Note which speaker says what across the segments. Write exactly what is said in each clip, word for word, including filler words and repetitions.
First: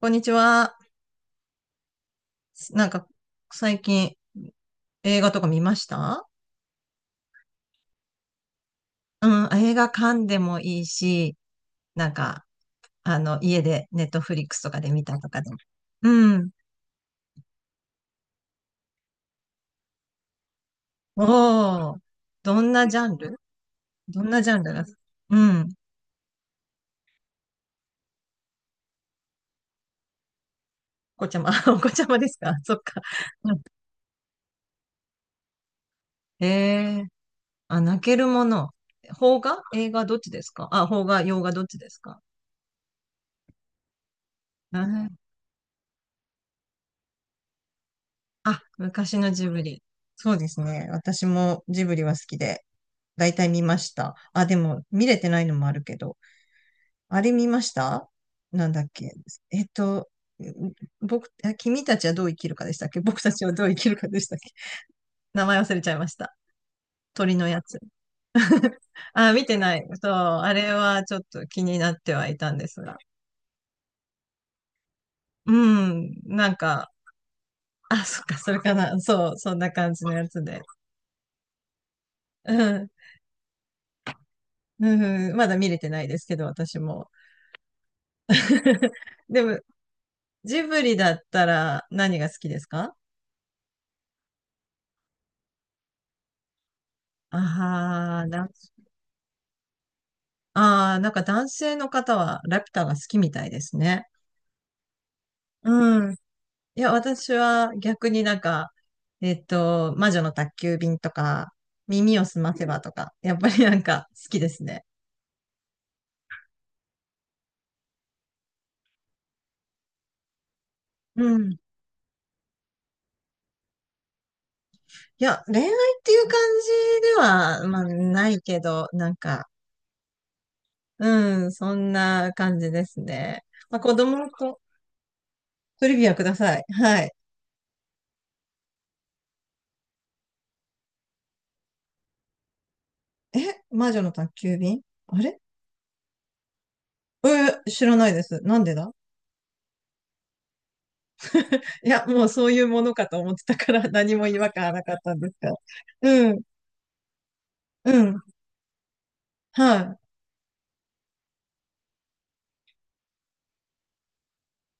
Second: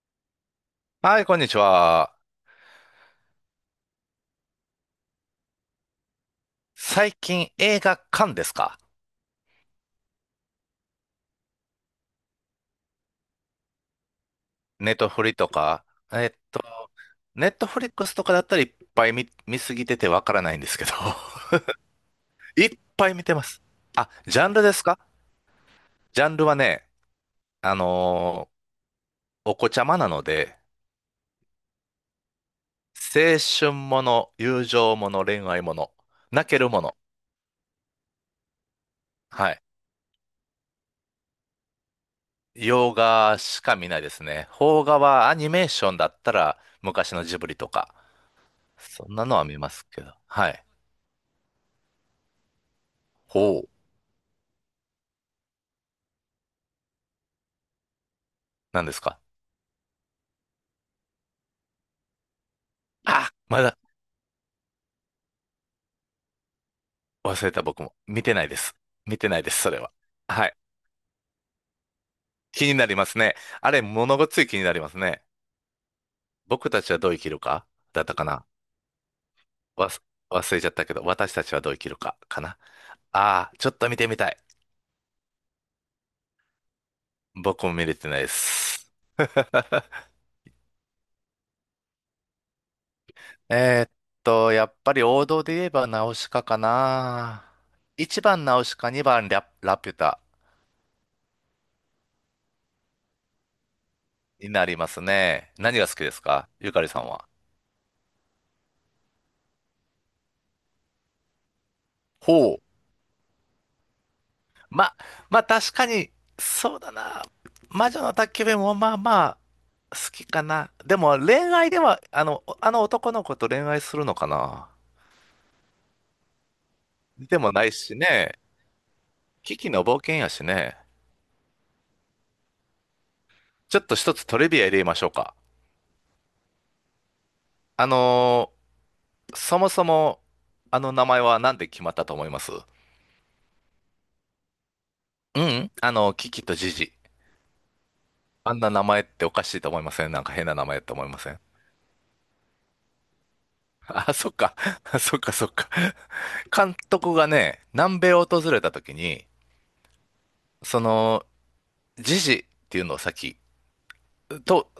Speaker 1: こんにちは。
Speaker 2: はい、こんにちは。
Speaker 1: なんか、最近映画とか見ました？
Speaker 2: 最近映画館ですか？
Speaker 1: うん、映画館でもいいし、なんか、あの、家でネットフリックスとかで
Speaker 2: ネッ
Speaker 1: 見
Speaker 2: ト
Speaker 1: た
Speaker 2: フ
Speaker 1: と
Speaker 2: リ
Speaker 1: か
Speaker 2: と
Speaker 1: でも。
Speaker 2: か。え
Speaker 1: う
Speaker 2: っ
Speaker 1: ん。
Speaker 2: と、ネットフリックスとかだったらいっぱい見、見すぎててわからないんですけど。
Speaker 1: おー、ど
Speaker 2: いっ
Speaker 1: んなジャ
Speaker 2: ぱい
Speaker 1: ン
Speaker 2: 見て
Speaker 1: ル
Speaker 2: ます。あ、
Speaker 1: どん
Speaker 2: ジ
Speaker 1: な
Speaker 2: ャ
Speaker 1: ジ
Speaker 2: ン
Speaker 1: ャ
Speaker 2: ル
Speaker 1: ン
Speaker 2: で
Speaker 1: ル
Speaker 2: す
Speaker 1: が？
Speaker 2: か？
Speaker 1: うん。
Speaker 2: ジャンルはね、あのーお子ちゃまなので、
Speaker 1: お子ちゃま、お子ちゃまですか？そっか。
Speaker 2: 青春もの、友情もの、恋愛もの、泣
Speaker 1: へ
Speaker 2: けるもの。
Speaker 1: えー、あ、泣けるもの。邦
Speaker 2: は
Speaker 1: 画
Speaker 2: い。
Speaker 1: 映画どっちですかあ、邦画、洋画どっちですか？
Speaker 2: 洋画しか見ないですね。
Speaker 1: う
Speaker 2: 邦画
Speaker 1: ん。
Speaker 2: はアニメーションだったら昔のジブリとか、
Speaker 1: あ、
Speaker 2: そん
Speaker 1: 昔
Speaker 2: な
Speaker 1: の
Speaker 2: のは
Speaker 1: ジ
Speaker 2: 見
Speaker 1: ブ
Speaker 2: ま
Speaker 1: リ。
Speaker 2: すけど。
Speaker 1: そうで
Speaker 2: は
Speaker 1: す
Speaker 2: い。
Speaker 1: ね。私もジブリは好きで。大体
Speaker 2: ほ
Speaker 1: 見
Speaker 2: う。
Speaker 1: ました。あ、でも、見れてないのもあるけど。あれ見ました？なんだ
Speaker 2: 何
Speaker 1: っ
Speaker 2: です
Speaker 1: け？
Speaker 2: か？
Speaker 1: えっと、ん僕、あ、君たちはどう生きるかでしたっけ？僕
Speaker 2: あ、
Speaker 1: たちは
Speaker 2: ま
Speaker 1: どう生
Speaker 2: だ
Speaker 1: きるかでしたっけ？ 名前忘れちゃいました。鳥
Speaker 2: 忘
Speaker 1: の
Speaker 2: れ
Speaker 1: や
Speaker 2: た
Speaker 1: つ。
Speaker 2: 僕も。見てないです。見て
Speaker 1: あ、
Speaker 2: ない
Speaker 1: 見
Speaker 2: で
Speaker 1: て
Speaker 2: す、そ
Speaker 1: な
Speaker 2: れ
Speaker 1: い。
Speaker 2: は。
Speaker 1: そう、
Speaker 2: は
Speaker 1: あ
Speaker 2: い。
Speaker 1: れはちょっと気になってはいたん
Speaker 2: 気
Speaker 1: で
Speaker 2: に
Speaker 1: す
Speaker 2: なり
Speaker 1: が。
Speaker 2: ますね。あれ、物ごっつい気になりますね。
Speaker 1: うん、なん
Speaker 2: 僕た
Speaker 1: か、
Speaker 2: ちはどう生きるかだ
Speaker 1: あ、
Speaker 2: った
Speaker 1: そっ
Speaker 2: か
Speaker 1: か、
Speaker 2: な。
Speaker 1: それかな。そう、そんな
Speaker 2: わ
Speaker 1: 感
Speaker 2: す、
Speaker 1: じのやつ
Speaker 2: 忘
Speaker 1: で。
Speaker 2: れちゃったけど、私たちはどう生きるかかな。
Speaker 1: うん、
Speaker 2: ああ、ちょっと見てみたい。
Speaker 1: うん、まだ見れてないですけど、私も。
Speaker 2: 僕も見れてないです。
Speaker 1: でも、ジブリだったら何が好きですか？
Speaker 2: えーっと、やっぱり王道で言えばナウシカかな。
Speaker 1: あ
Speaker 2: 1
Speaker 1: あ、
Speaker 2: 番
Speaker 1: 男
Speaker 2: ナウシカ、にばんラ、ラピュタ
Speaker 1: ああー、なんか男性の方はラピュタが好きみたいですね。
Speaker 2: になりますね。何が好き
Speaker 1: う
Speaker 2: で
Speaker 1: ん。
Speaker 2: すか、ゆか
Speaker 1: い
Speaker 2: り
Speaker 1: や、
Speaker 2: さんは？
Speaker 1: 私は逆になんか、えっと、魔女の宅急便とか、耳をすま
Speaker 2: ほう。
Speaker 1: せばとか、やっぱりなんか好きですね。
Speaker 2: ま、まあ確かに、そうだな。魔女の宅急便もまあまあ好きかな。でも
Speaker 1: うん。
Speaker 2: 恋
Speaker 1: い
Speaker 2: 愛では、あの、あの男の子と恋愛するのかな。
Speaker 1: や、恋愛っていう感じで
Speaker 2: でもな
Speaker 1: は、
Speaker 2: い
Speaker 1: まあ、
Speaker 2: し
Speaker 1: な
Speaker 2: ね。
Speaker 1: いけど、なんか、
Speaker 2: キキの冒険やしね。
Speaker 1: うん、そんな感じですね。
Speaker 2: ち
Speaker 1: まあ、
Speaker 2: ょっ
Speaker 1: 子
Speaker 2: と一つ
Speaker 1: 供
Speaker 2: トリ
Speaker 1: と。
Speaker 2: ビア入れましょうか。
Speaker 1: トリビアください。はい。
Speaker 2: あのーそもそも、あの名前はなんで決まったと思います？
Speaker 1: え、魔女の宅急便？あれ？
Speaker 2: うん、あの、キキとジジ。
Speaker 1: えー知らないです。
Speaker 2: あ
Speaker 1: な
Speaker 2: ん
Speaker 1: ん
Speaker 2: な
Speaker 1: で
Speaker 2: 名
Speaker 1: だ？
Speaker 2: 前っておかしいと思いません？なんか変な名前って思いません？
Speaker 1: いや、もうそういうものかと思ってたから、
Speaker 2: あ、
Speaker 1: 何も
Speaker 2: そっ
Speaker 1: 違和
Speaker 2: か。
Speaker 1: 感はなかっ た
Speaker 2: そ
Speaker 1: ん
Speaker 2: っ
Speaker 1: で
Speaker 2: か、
Speaker 1: す
Speaker 2: そ
Speaker 1: が。
Speaker 2: っか。
Speaker 1: うん、
Speaker 2: 監督がね、
Speaker 1: う
Speaker 2: 南米
Speaker 1: ん、
Speaker 2: を訪れた時に、
Speaker 1: は
Speaker 2: その、ジジっていうのを先と、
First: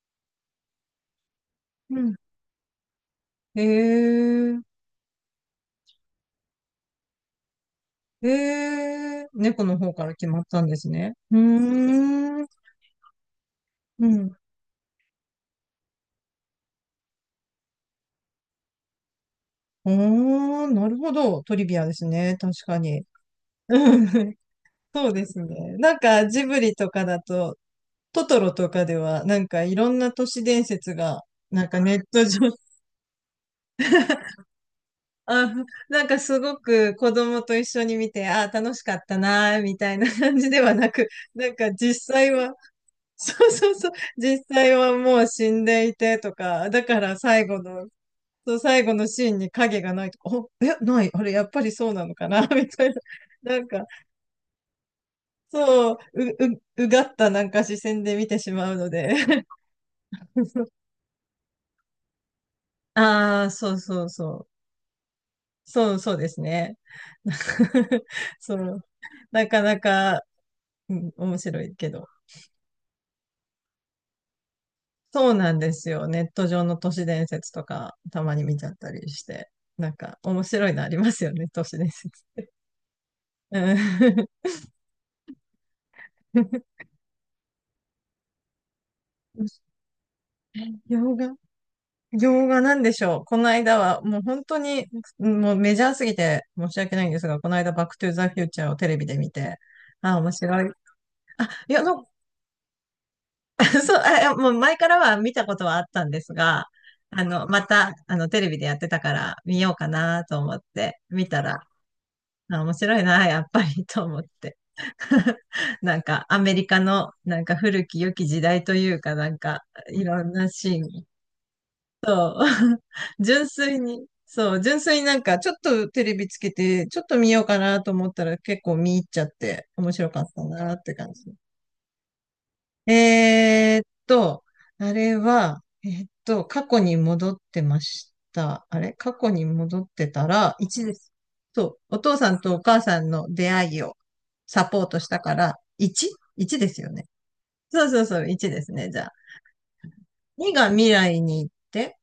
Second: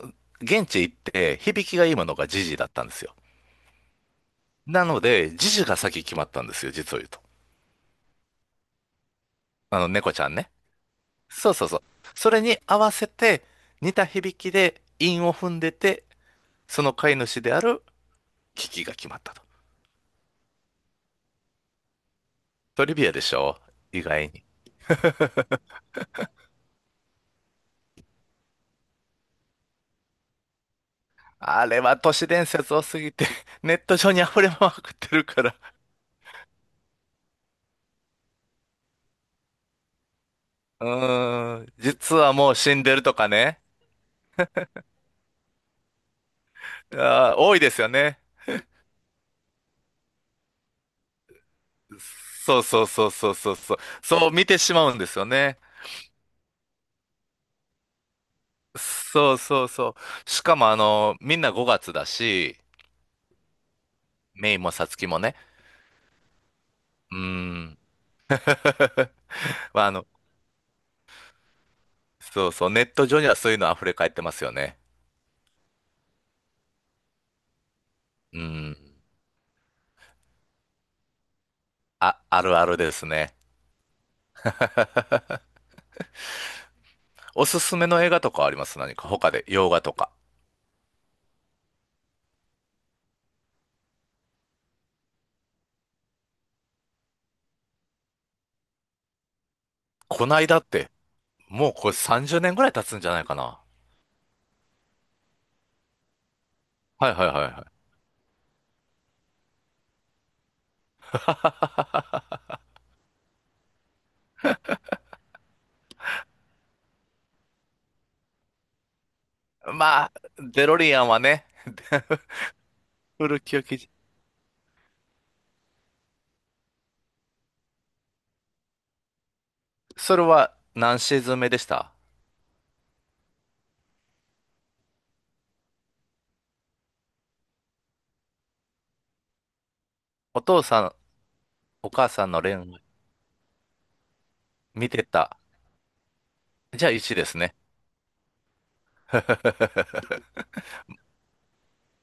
Speaker 2: 現地行って響きがい
Speaker 1: い。
Speaker 2: い
Speaker 1: う
Speaker 2: も
Speaker 1: ん。
Speaker 2: のがジジだったんですよ。
Speaker 1: へえ、
Speaker 2: なので、ジジが先決まったんですよ、実を言うと。
Speaker 1: へえ、猫の
Speaker 2: あの、
Speaker 1: 方か
Speaker 2: 猫
Speaker 1: ら
Speaker 2: ち
Speaker 1: 決
Speaker 2: ゃん
Speaker 1: まっ
Speaker 2: ね。
Speaker 1: たんですね。う
Speaker 2: そうそうそう。
Speaker 1: ー
Speaker 2: それに
Speaker 1: ん、
Speaker 2: 合わせて、似た
Speaker 1: う
Speaker 2: 響
Speaker 1: ん。
Speaker 2: きで韻を踏んでて、その飼い主であるキキが決まったと。
Speaker 1: おー、なるほど。トリビアですね。確か
Speaker 2: トリ
Speaker 1: に。
Speaker 2: ビアでしょ？
Speaker 1: う
Speaker 2: 意
Speaker 1: ん、
Speaker 2: 外に。
Speaker 1: そうですね。なんかジブリとかだと、トトロとかでは、なんかいろんな都市伝説が、な
Speaker 2: あ
Speaker 1: ん
Speaker 2: れ
Speaker 1: かネ
Speaker 2: は
Speaker 1: ッ
Speaker 2: 都
Speaker 1: ト
Speaker 2: 市
Speaker 1: 上。
Speaker 2: 伝説多すぎて、ネット上に溢れまくってるか
Speaker 1: あ、
Speaker 2: ら。
Speaker 1: なんかすごく子供と一緒に見て、ああ、楽しかったなー、みたいな感じでは
Speaker 2: う
Speaker 1: なく、なん
Speaker 2: ー
Speaker 1: か
Speaker 2: ん、
Speaker 1: 実
Speaker 2: 実
Speaker 1: 際
Speaker 2: はも
Speaker 1: は、
Speaker 2: う 死んでるとか
Speaker 1: そう
Speaker 2: ね。
Speaker 1: そうそう、実際はもう死んでいてとか、だから
Speaker 2: あー、
Speaker 1: 最
Speaker 2: 多
Speaker 1: 後
Speaker 2: いです
Speaker 1: の、
Speaker 2: よね。
Speaker 1: そう最後のシーンに影がないとか、お、え、ない、あれ、やっぱりそうなのかな、
Speaker 2: そう
Speaker 1: み
Speaker 2: そ
Speaker 1: た
Speaker 2: う
Speaker 1: いな。
Speaker 2: そうそうそ
Speaker 1: な
Speaker 2: う
Speaker 1: ん
Speaker 2: そう。
Speaker 1: か、
Speaker 2: そう見てしまうんですよね。
Speaker 1: そう、う、う、うがったなんか視線で見てしまうので。
Speaker 2: そうそうそう。しかもあ の、みんなごがつだし、
Speaker 1: ああ、そうそうそう。
Speaker 2: メイもサツキもね。
Speaker 1: そうそうですね。
Speaker 2: うーん。
Speaker 1: そう。なかな
Speaker 2: まあ、あの、
Speaker 1: か、うん、面白いけど。
Speaker 2: そうそう。ネット上にはそういうの溢れ返ってますよね。
Speaker 1: そうなんですよ。ネット上の都市伝説とか、たま
Speaker 2: う
Speaker 1: に見ちゃ
Speaker 2: ー
Speaker 1: った
Speaker 2: ん。
Speaker 1: りして。なんか、面白いのありますよね、都市伝
Speaker 2: あ、
Speaker 1: 説。
Speaker 2: あるあるですね。
Speaker 1: うん。
Speaker 2: おすすめの映画とかあります？何か他で、洋画とか。
Speaker 1: 洋画？洋画なんでしょう。この間は、もう本当に、もうメジャーすぎて申し訳ないんですが、この間、バックトゥーザフューチャーをテレビで見て、ああ、
Speaker 2: こ
Speaker 1: 面
Speaker 2: ないだ
Speaker 1: 白
Speaker 2: っ
Speaker 1: い。
Speaker 2: て、も
Speaker 1: い
Speaker 2: う
Speaker 1: や、
Speaker 2: これ
Speaker 1: の
Speaker 2: さんじゅうねんぐらい経つんじゃないかな。
Speaker 1: そう、あいやもう前からは見たことはあったんですが、
Speaker 2: はい
Speaker 1: あ
Speaker 2: はいはい
Speaker 1: の、ま
Speaker 2: はい。
Speaker 1: た、あの、テレビでやってたから見ようかなと思って見たら、あ、面白いな、やっぱりと思って。なんかアメリカのなんか古き良き時代というか、なんかい
Speaker 2: まあ、
Speaker 1: ろんな
Speaker 2: デ
Speaker 1: シ
Speaker 2: ロ
Speaker 1: ー
Speaker 2: リア
Speaker 1: ン。
Speaker 2: ンはね、古
Speaker 1: 純
Speaker 2: き良
Speaker 1: 粋
Speaker 2: き。
Speaker 1: に、そう、純粋になんかちょっとテレビつけてちょっと見ようかなと思ったら結構見入っちゃって面白
Speaker 2: そ
Speaker 1: か
Speaker 2: れ
Speaker 1: った
Speaker 2: は
Speaker 1: なって
Speaker 2: 何
Speaker 1: 感
Speaker 2: シー
Speaker 1: じ。
Speaker 2: ズン目でした？
Speaker 1: えーっと、あれは、えーっと、過去に戻ってました。あれ、過去に戻ってた
Speaker 2: お
Speaker 1: ら、
Speaker 2: 父さ
Speaker 1: 一で
Speaker 2: ん、
Speaker 1: す。そ
Speaker 2: お
Speaker 1: う、お
Speaker 2: 母
Speaker 1: 父
Speaker 2: さ
Speaker 1: さ
Speaker 2: ん
Speaker 1: ん
Speaker 2: の恋
Speaker 1: とお
Speaker 2: 愛
Speaker 1: 母さんの出会いをサポー
Speaker 2: 見
Speaker 1: ト
Speaker 2: て
Speaker 1: したか
Speaker 2: た。
Speaker 1: ら、いち?いち です
Speaker 2: じゃ
Speaker 1: よ
Speaker 2: あ
Speaker 1: ね。
Speaker 2: いちですね。
Speaker 1: そうそうそう、いちですね、じゃあ。にが未来に行って、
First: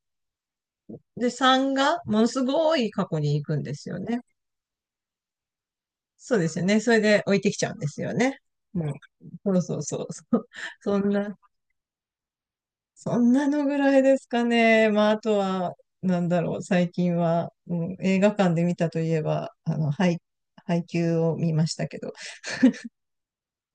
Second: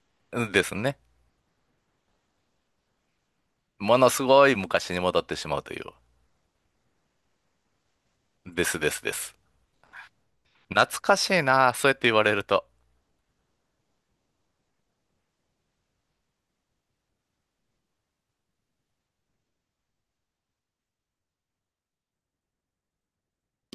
Speaker 2: ですね。
Speaker 1: で、さんがものすごい過去に行くんです
Speaker 2: も
Speaker 1: よ
Speaker 2: の
Speaker 1: ね。
Speaker 2: すごい昔に戻ってしまうという。
Speaker 1: そうですよね。それで置いてきちゃうんですよね。
Speaker 2: ですで
Speaker 1: も
Speaker 2: すです。
Speaker 1: う、そうそうそう。そう、そ
Speaker 2: 懐
Speaker 1: ん
Speaker 2: かし
Speaker 1: な、
Speaker 2: いな、そうやって言われると。
Speaker 1: そんなのぐらいですかね。まあ、あとは、なんだろう、最近は、うん、映画館で見たといえば、あの、ハイ、ハイを見ましたけど、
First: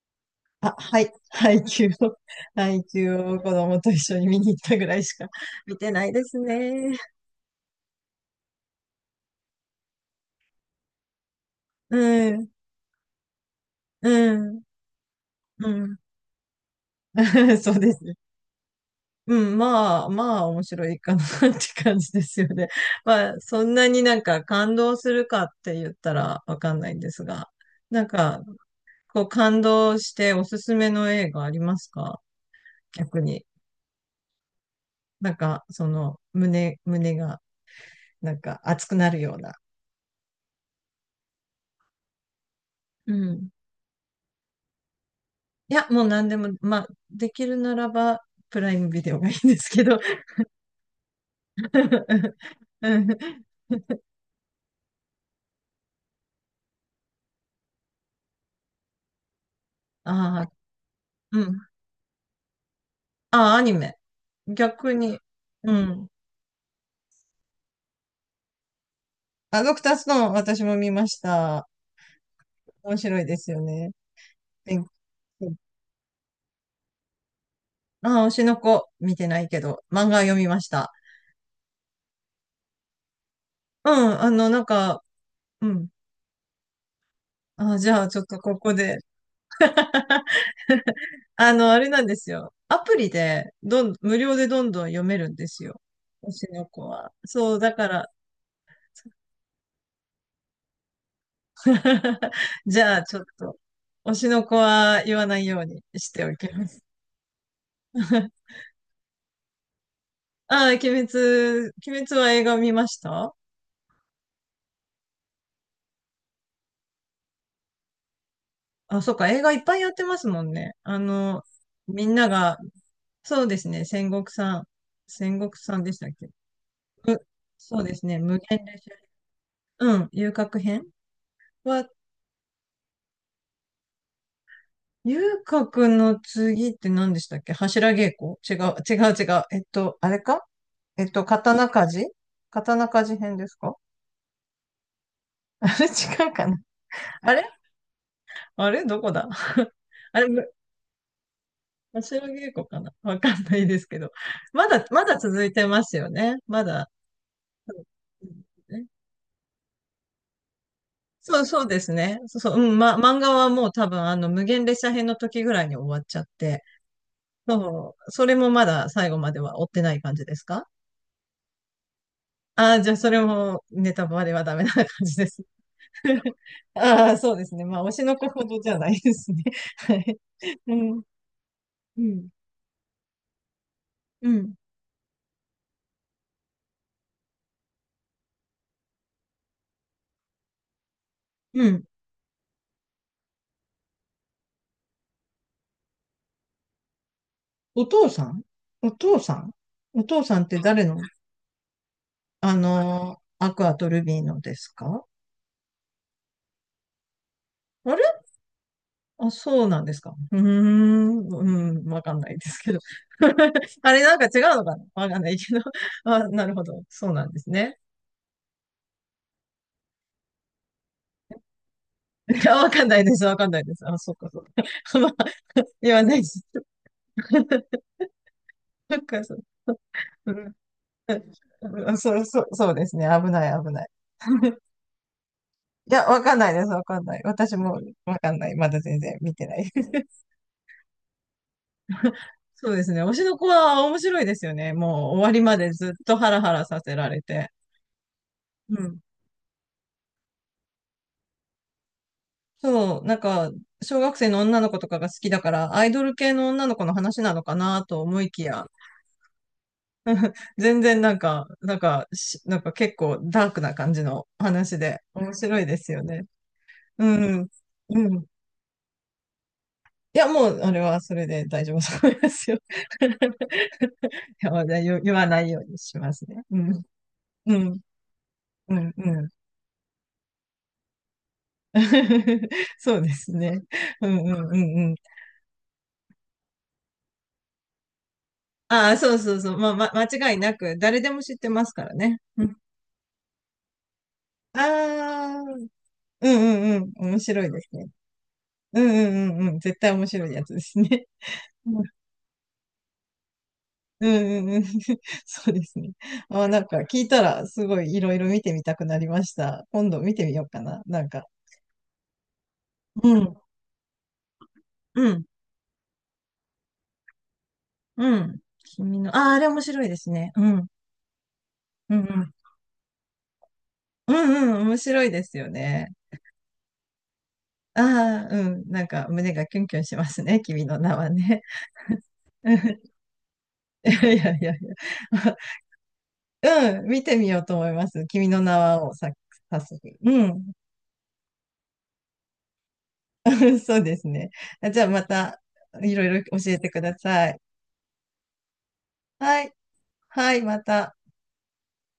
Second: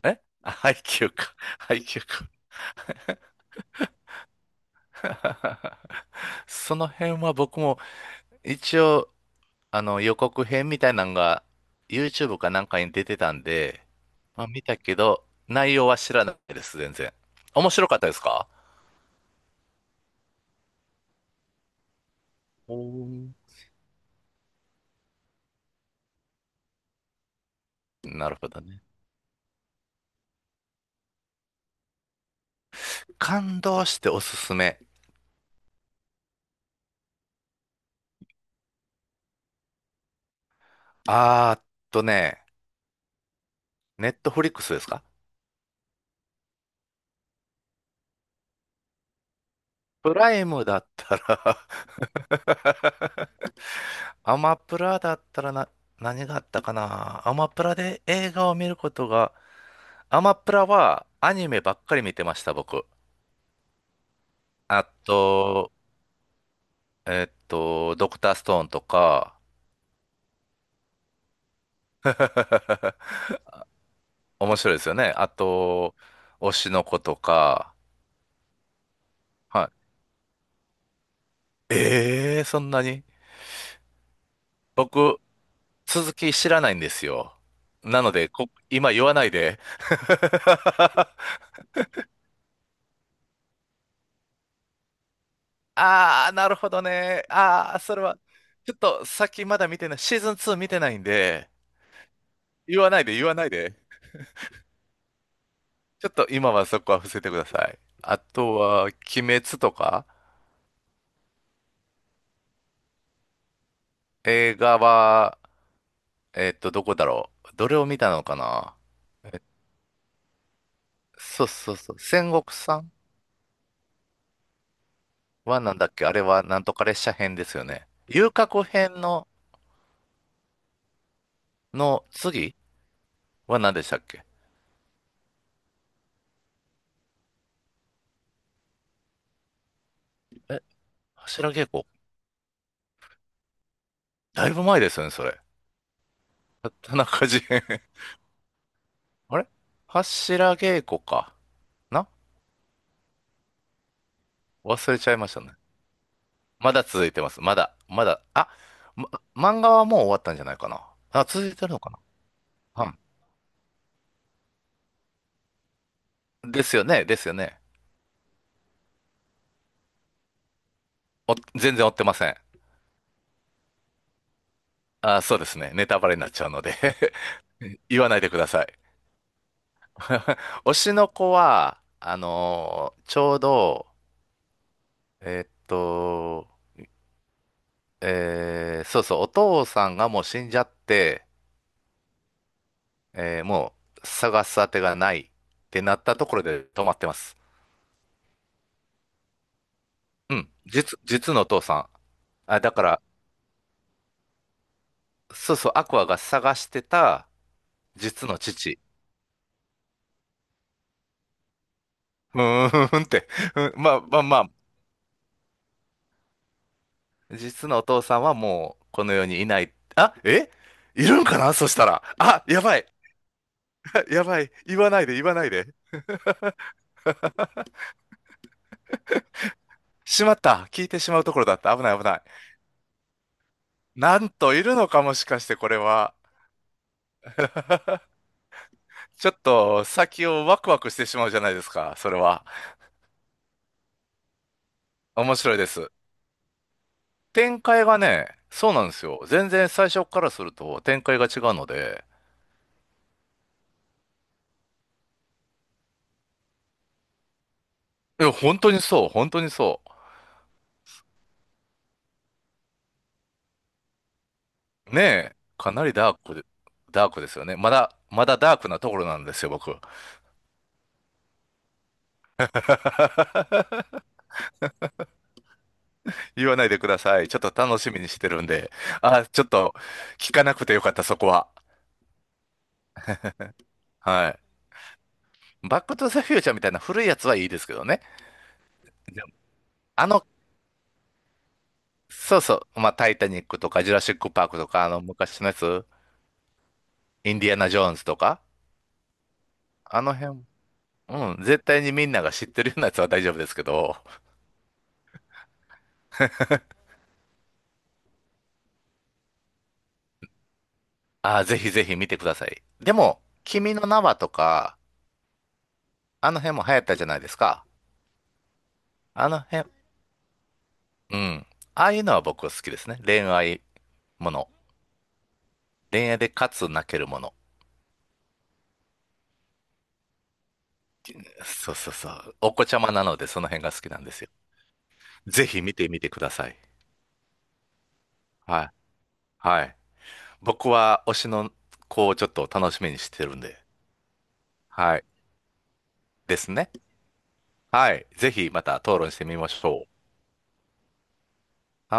Speaker 2: えあ
Speaker 1: あ、
Speaker 2: 配
Speaker 1: は
Speaker 2: 給
Speaker 1: い、
Speaker 2: か。
Speaker 1: ハイを、
Speaker 2: 配給 か。
Speaker 1: ハイを子供と一緒に見に行ったぐらいしか見てない です
Speaker 2: その
Speaker 1: ね。
Speaker 2: 辺は僕も一応あの、予告編みたいなのが
Speaker 1: う
Speaker 2: YouTube
Speaker 1: ん、
Speaker 2: かなんかに出てたんで、
Speaker 1: う
Speaker 2: まあ
Speaker 1: ん、
Speaker 2: 見たけど、
Speaker 1: う
Speaker 2: 内容は
Speaker 1: ん。
Speaker 2: 知らないです、全然。面
Speaker 1: そう
Speaker 2: 白
Speaker 1: で
Speaker 2: かっ
Speaker 1: す
Speaker 2: たで
Speaker 1: ね。
Speaker 2: すか？
Speaker 1: うん、まあ、まあ、面白いかな って感じですよね。
Speaker 2: おー、
Speaker 1: まあ、そんなになんか感動するかって言ったらわかんないんですが、なん
Speaker 2: なる
Speaker 1: か、
Speaker 2: ほどね。
Speaker 1: こう感動しておすすめの映画ありますか？逆に。
Speaker 2: 感動しておすすめ。
Speaker 1: なんか、その、胸、胸が、なんか熱くなるような。
Speaker 2: あーっとね、
Speaker 1: うん。
Speaker 2: ネットフリックスですか？
Speaker 1: いや、もう何でも、まあ、できるならば、プライムビデオがいいんですけど。
Speaker 2: プライムだったら。
Speaker 1: う ん。
Speaker 2: アマプラだったらな、何があったかな、アマプラで映画を見ることが、アマ
Speaker 1: ああ、
Speaker 2: プラはア
Speaker 1: う
Speaker 2: ニメ
Speaker 1: ん。
Speaker 2: ばっかり見てました、僕。
Speaker 1: ああ、アニメ。
Speaker 2: あ
Speaker 1: 逆に。う
Speaker 2: と、
Speaker 1: ん。
Speaker 2: えっと、ドクターストーンとか、
Speaker 1: あ、ドクターストーン、私も見ました。面白い ですよね。
Speaker 2: 面白いで
Speaker 1: 勉
Speaker 2: すよね。あ
Speaker 1: 強
Speaker 2: と、推しの子とか、
Speaker 1: ああ、推しの子、見てないけ
Speaker 2: は
Speaker 1: ど、漫画読みました。
Speaker 2: い。ええー、そんなに？
Speaker 1: うん、あの、なんか、
Speaker 2: 僕、
Speaker 1: うん。
Speaker 2: 続き知らないんですよ。
Speaker 1: あ、じゃ
Speaker 2: な
Speaker 1: あ、
Speaker 2: の
Speaker 1: ちょっ
Speaker 2: で、
Speaker 1: と
Speaker 2: こ、
Speaker 1: ここ
Speaker 2: 今
Speaker 1: で。
Speaker 2: 言わないで。
Speaker 1: あの、あれなんですよ。アプリで、どん、無料でどんどん読めるんですよ。
Speaker 2: あ
Speaker 1: 推
Speaker 2: あ、な
Speaker 1: し
Speaker 2: る
Speaker 1: の
Speaker 2: ほど
Speaker 1: 子は。
Speaker 2: ね。
Speaker 1: そう、だ
Speaker 2: ああ、
Speaker 1: か
Speaker 2: それ
Speaker 1: ら
Speaker 2: は、ちょっと先まだ見てない、シーズンツー見てないんで、言
Speaker 1: じ
Speaker 2: わ
Speaker 1: ゃ
Speaker 2: な
Speaker 1: あ、
Speaker 2: いで、
Speaker 1: ちょっ
Speaker 2: 言わない
Speaker 1: と、
Speaker 2: で。
Speaker 1: 推しの子は言わないように
Speaker 2: ちょ
Speaker 1: し
Speaker 2: っ
Speaker 1: て
Speaker 2: と
Speaker 1: おき
Speaker 2: 今は
Speaker 1: ま
Speaker 2: そ
Speaker 1: す。
Speaker 2: こは伏せてください。あ とは、鬼滅とか、
Speaker 1: ああ、鬼滅、鬼滅は映画見ました？
Speaker 2: 映画はえーっと、どこだろう。どれを見たのかな？
Speaker 1: あ、そうか、
Speaker 2: え、
Speaker 1: 映画いっぱいやってますもんね。あの、
Speaker 2: そうそうそう。
Speaker 1: みんな
Speaker 2: 戦国
Speaker 1: が、
Speaker 2: さん
Speaker 1: そうですね、戦国さん、戦国
Speaker 2: はな
Speaker 1: さ
Speaker 2: ん
Speaker 1: ん
Speaker 2: だ
Speaker 1: で
Speaker 2: っ
Speaker 1: し
Speaker 2: け？
Speaker 1: たっ
Speaker 2: あれ
Speaker 1: け？
Speaker 2: はなんとか列車
Speaker 1: む
Speaker 2: 編ですよ
Speaker 1: そう
Speaker 2: ね。
Speaker 1: ですね、
Speaker 2: 遊
Speaker 1: 無
Speaker 2: 郭
Speaker 1: 限列車。
Speaker 2: 編の、
Speaker 1: うん、遊郭編は、
Speaker 2: の次は何でしたっけ？
Speaker 1: ゆうかくんの次って何でしたっけ？柱稽古？違う、違う、違う。えっと、あれか？
Speaker 2: え、
Speaker 1: えっと、
Speaker 2: 柱稽
Speaker 1: 刀鍛
Speaker 2: 古
Speaker 1: 冶刀鍛冶編ですか？
Speaker 2: だいぶ前ですよね、それ。
Speaker 1: あれ違うかな？
Speaker 2: 田中
Speaker 1: あ
Speaker 2: 事
Speaker 1: れ、
Speaker 2: 変。
Speaker 1: あれどこだ？
Speaker 2: あれ
Speaker 1: あれ、む
Speaker 2: 柱稽古か。な
Speaker 1: 柱稽古かなわかんないですけど。まだ、
Speaker 2: 忘れ
Speaker 1: ま
Speaker 2: ちゃい
Speaker 1: だ
Speaker 2: ました
Speaker 1: 続い
Speaker 2: ね。
Speaker 1: てますよね。ま
Speaker 2: まだ
Speaker 1: だ。
Speaker 2: 続いてます。まだ、まだ。あ、
Speaker 1: うん。
Speaker 2: ま、漫画はもう終わったんじゃないかな。あ、
Speaker 1: そう、
Speaker 2: 続い
Speaker 1: そう
Speaker 2: てる
Speaker 1: で
Speaker 2: のか
Speaker 1: す
Speaker 2: な？
Speaker 1: ね。そう、そう、うん、
Speaker 2: は
Speaker 1: ま、漫画はもう多分、あの、無限列車編の時ぐらいに終わっちゃっ
Speaker 2: い。
Speaker 1: て、
Speaker 2: ですよね、ですよね。
Speaker 1: そう、それもまだ最後までは追ってない感じですか？
Speaker 2: お、全然追ってません。
Speaker 1: ああ、じゃあそれもネタバレはダメな感じ
Speaker 2: あ、
Speaker 1: で
Speaker 2: そう
Speaker 1: す。
Speaker 2: ですね。ネタバレになっ ちゃうので。
Speaker 1: ああ、そうですね。まあ、推
Speaker 2: 言
Speaker 1: し
Speaker 2: わ
Speaker 1: の
Speaker 2: ない
Speaker 1: 子
Speaker 2: でく
Speaker 1: ほ
Speaker 2: だ
Speaker 1: ど
Speaker 2: さ
Speaker 1: じ
Speaker 2: い。
Speaker 1: ゃないですね。はい。
Speaker 2: 推
Speaker 1: う
Speaker 2: し
Speaker 1: ん、
Speaker 2: の子は、
Speaker 1: う
Speaker 2: あ
Speaker 1: ん、
Speaker 2: のーちょうど、
Speaker 1: うん、
Speaker 2: えーっと、えーそうそう、お父さんがもう死んじゃって、
Speaker 1: うん。
Speaker 2: えーもう探す当てがないってなったところで止まってます。
Speaker 1: お父さんお父さんお父
Speaker 2: う
Speaker 1: さんっ
Speaker 2: ん、
Speaker 1: て誰の？
Speaker 2: 実、実のお父さん。
Speaker 1: あ
Speaker 2: あ、だから、
Speaker 1: のーアクアとルビーのですか？
Speaker 2: そうそう、アクアが探してた
Speaker 1: あれ？
Speaker 2: 実の父。
Speaker 1: あ、そうなんですか。うーん、うん、わかんない
Speaker 2: う
Speaker 1: ですけど。
Speaker 2: ーんって。うん、ま
Speaker 1: あ
Speaker 2: あ
Speaker 1: れ、なん
Speaker 2: まあ
Speaker 1: か
Speaker 2: ま
Speaker 1: 違
Speaker 2: あ、
Speaker 1: うのかな、わかんないけど。あ、なるほど。そうなんです
Speaker 2: 実
Speaker 1: ね。
Speaker 2: のお父さんはもうこの世にいない。あ、え、いるんかなそしたら。
Speaker 1: い
Speaker 2: あ、
Speaker 1: や、
Speaker 2: や
Speaker 1: わ
Speaker 2: ば
Speaker 1: か
Speaker 2: い。
Speaker 1: んないです。わかんないです。あ、そう
Speaker 2: や
Speaker 1: か、そ
Speaker 2: ば
Speaker 1: う
Speaker 2: い。
Speaker 1: か。
Speaker 2: 言わ ない
Speaker 1: まあ、
Speaker 2: で、言わないで。
Speaker 1: 言わないです。なんかそう、
Speaker 2: し
Speaker 1: う
Speaker 2: まっ
Speaker 1: ん、
Speaker 2: た。聞いてしまうところだった。危ない、危な
Speaker 1: そ
Speaker 2: い。
Speaker 1: う、そう、そうですね。危ない、危ない。
Speaker 2: なんと、 いるのか、もしかしてこれ
Speaker 1: いや、
Speaker 2: は。
Speaker 1: わかんないです、わかんない。私もわかんない。まだ全然
Speaker 2: ちょ
Speaker 1: 見
Speaker 2: っ
Speaker 1: てない。
Speaker 2: と 先をワクワクしてしまうじゃないですか。それは。
Speaker 1: そうですね。推しの子は面白いですよね。もう終わ
Speaker 2: 面
Speaker 1: り
Speaker 2: 白
Speaker 1: ま
Speaker 2: いで
Speaker 1: でず
Speaker 2: す。
Speaker 1: っとハラハラさせられて。
Speaker 2: 展開がね、そう
Speaker 1: う
Speaker 2: なんで
Speaker 1: ん。
Speaker 2: すよ。全然最初からすると展開が違うので。
Speaker 1: そう、なんか、小学生の女の子とかが好きだから、アイドル系の女の子の話なのかなと思
Speaker 2: い
Speaker 1: い
Speaker 2: や、
Speaker 1: き
Speaker 2: 本
Speaker 1: や、
Speaker 2: 当にそう、本当にそ
Speaker 1: 全然なんか、なんかし、なんか結構ダークな感じの話
Speaker 2: う。
Speaker 1: で、
Speaker 2: ね
Speaker 1: 面
Speaker 2: え、
Speaker 1: 白い
Speaker 2: か
Speaker 1: で
Speaker 2: な
Speaker 1: す
Speaker 2: り
Speaker 1: よ
Speaker 2: ダー
Speaker 1: ね。
Speaker 2: クで、
Speaker 1: う
Speaker 2: ダークですよ
Speaker 1: ん。
Speaker 2: ね。まだ、
Speaker 1: うん。
Speaker 2: まだダークなところなんですよ、僕。
Speaker 1: いや、もう、あれはそれで大丈夫そうですよ。い やまあ言言わないようにしますね。
Speaker 2: 言わ
Speaker 1: う
Speaker 2: ないで
Speaker 1: ん。
Speaker 2: ください。ちょっと
Speaker 1: う
Speaker 2: 楽
Speaker 1: ん。
Speaker 2: しみにしてるんで。
Speaker 1: うん。う
Speaker 2: あ、
Speaker 1: ん。
Speaker 2: ちょっと聞かなくてよかった、そこは。
Speaker 1: そうですね。うんう
Speaker 2: はい。
Speaker 1: んうんうん。
Speaker 2: バックトゥザフューチャーみたいな古いやつはいいですけどね。
Speaker 1: ああ、そう
Speaker 2: じゃ
Speaker 1: そうそう。まあ、ま、
Speaker 2: あの、
Speaker 1: 間違いなく、誰でも知ってますからね。
Speaker 2: そう
Speaker 1: うん。
Speaker 2: そう、まあ、タイタニックとか、ジュラシックパーク
Speaker 1: あ
Speaker 2: とか、あの、昔
Speaker 1: あ、
Speaker 2: のや
Speaker 1: うん
Speaker 2: つ、
Speaker 1: うんうん。面
Speaker 2: イン
Speaker 1: 白
Speaker 2: デ
Speaker 1: い
Speaker 2: ィア
Speaker 1: です
Speaker 2: ナ・ジョ
Speaker 1: ね。
Speaker 2: ーンズとか、
Speaker 1: うんうんうんうん。絶対
Speaker 2: あ
Speaker 1: 面
Speaker 2: の
Speaker 1: 白いや
Speaker 2: 辺、
Speaker 1: つですね。
Speaker 2: うん、絶
Speaker 1: う
Speaker 2: 対
Speaker 1: ん
Speaker 2: にみんなが知ってるようなやつは大丈夫ですけど、
Speaker 1: うんうんうん。そうですね。ああ、なんか聞いたら、すごいいろいろ見てみたくなりました。今度見てみようかな。なんか。
Speaker 2: あ、ぜひぜひ見てください。で
Speaker 1: う
Speaker 2: も、
Speaker 1: ん。
Speaker 2: 君の名はとか、
Speaker 1: うん。
Speaker 2: あの辺も流行ったじゃないですか。
Speaker 1: うん。君の、
Speaker 2: あ
Speaker 1: ああ、あ
Speaker 2: の
Speaker 1: れ面
Speaker 2: 辺、
Speaker 1: 白いですね。うん。
Speaker 2: うん。ああ
Speaker 1: うん
Speaker 2: い
Speaker 1: う
Speaker 2: うのは
Speaker 1: ん。
Speaker 2: 僕好きですね。恋愛
Speaker 1: う
Speaker 2: もの。
Speaker 1: んうん、面白いですよね。
Speaker 2: 恋愛でかつ泣けるもの。
Speaker 1: ああ、うん。なんか胸がキュンキュンしますね。君の名はね。
Speaker 2: そうそうそう。
Speaker 1: う
Speaker 2: お子ちゃま
Speaker 1: ん、
Speaker 2: なのでその辺が好き
Speaker 1: い
Speaker 2: なん
Speaker 1: や
Speaker 2: で
Speaker 1: い
Speaker 2: すよ。
Speaker 1: やいやい
Speaker 2: ぜひ見てみてください。
Speaker 1: や。うん。見てみようと思います。君の名
Speaker 2: はい。
Speaker 1: はをさ、早
Speaker 2: はい。
Speaker 1: 速。うん。
Speaker 2: 僕は推しの子をちょっと楽しみにしてるんで。
Speaker 1: そうですね。じゃあ
Speaker 2: は
Speaker 1: ま
Speaker 2: い。
Speaker 1: た、いろいろ
Speaker 2: で
Speaker 1: 教
Speaker 2: す
Speaker 1: えて
Speaker 2: ね。
Speaker 1: ください。
Speaker 2: はい。ぜひまた討論してみ
Speaker 1: は
Speaker 2: ま
Speaker 1: い。
Speaker 2: しょ
Speaker 1: はい、また。
Speaker 2: う。はい。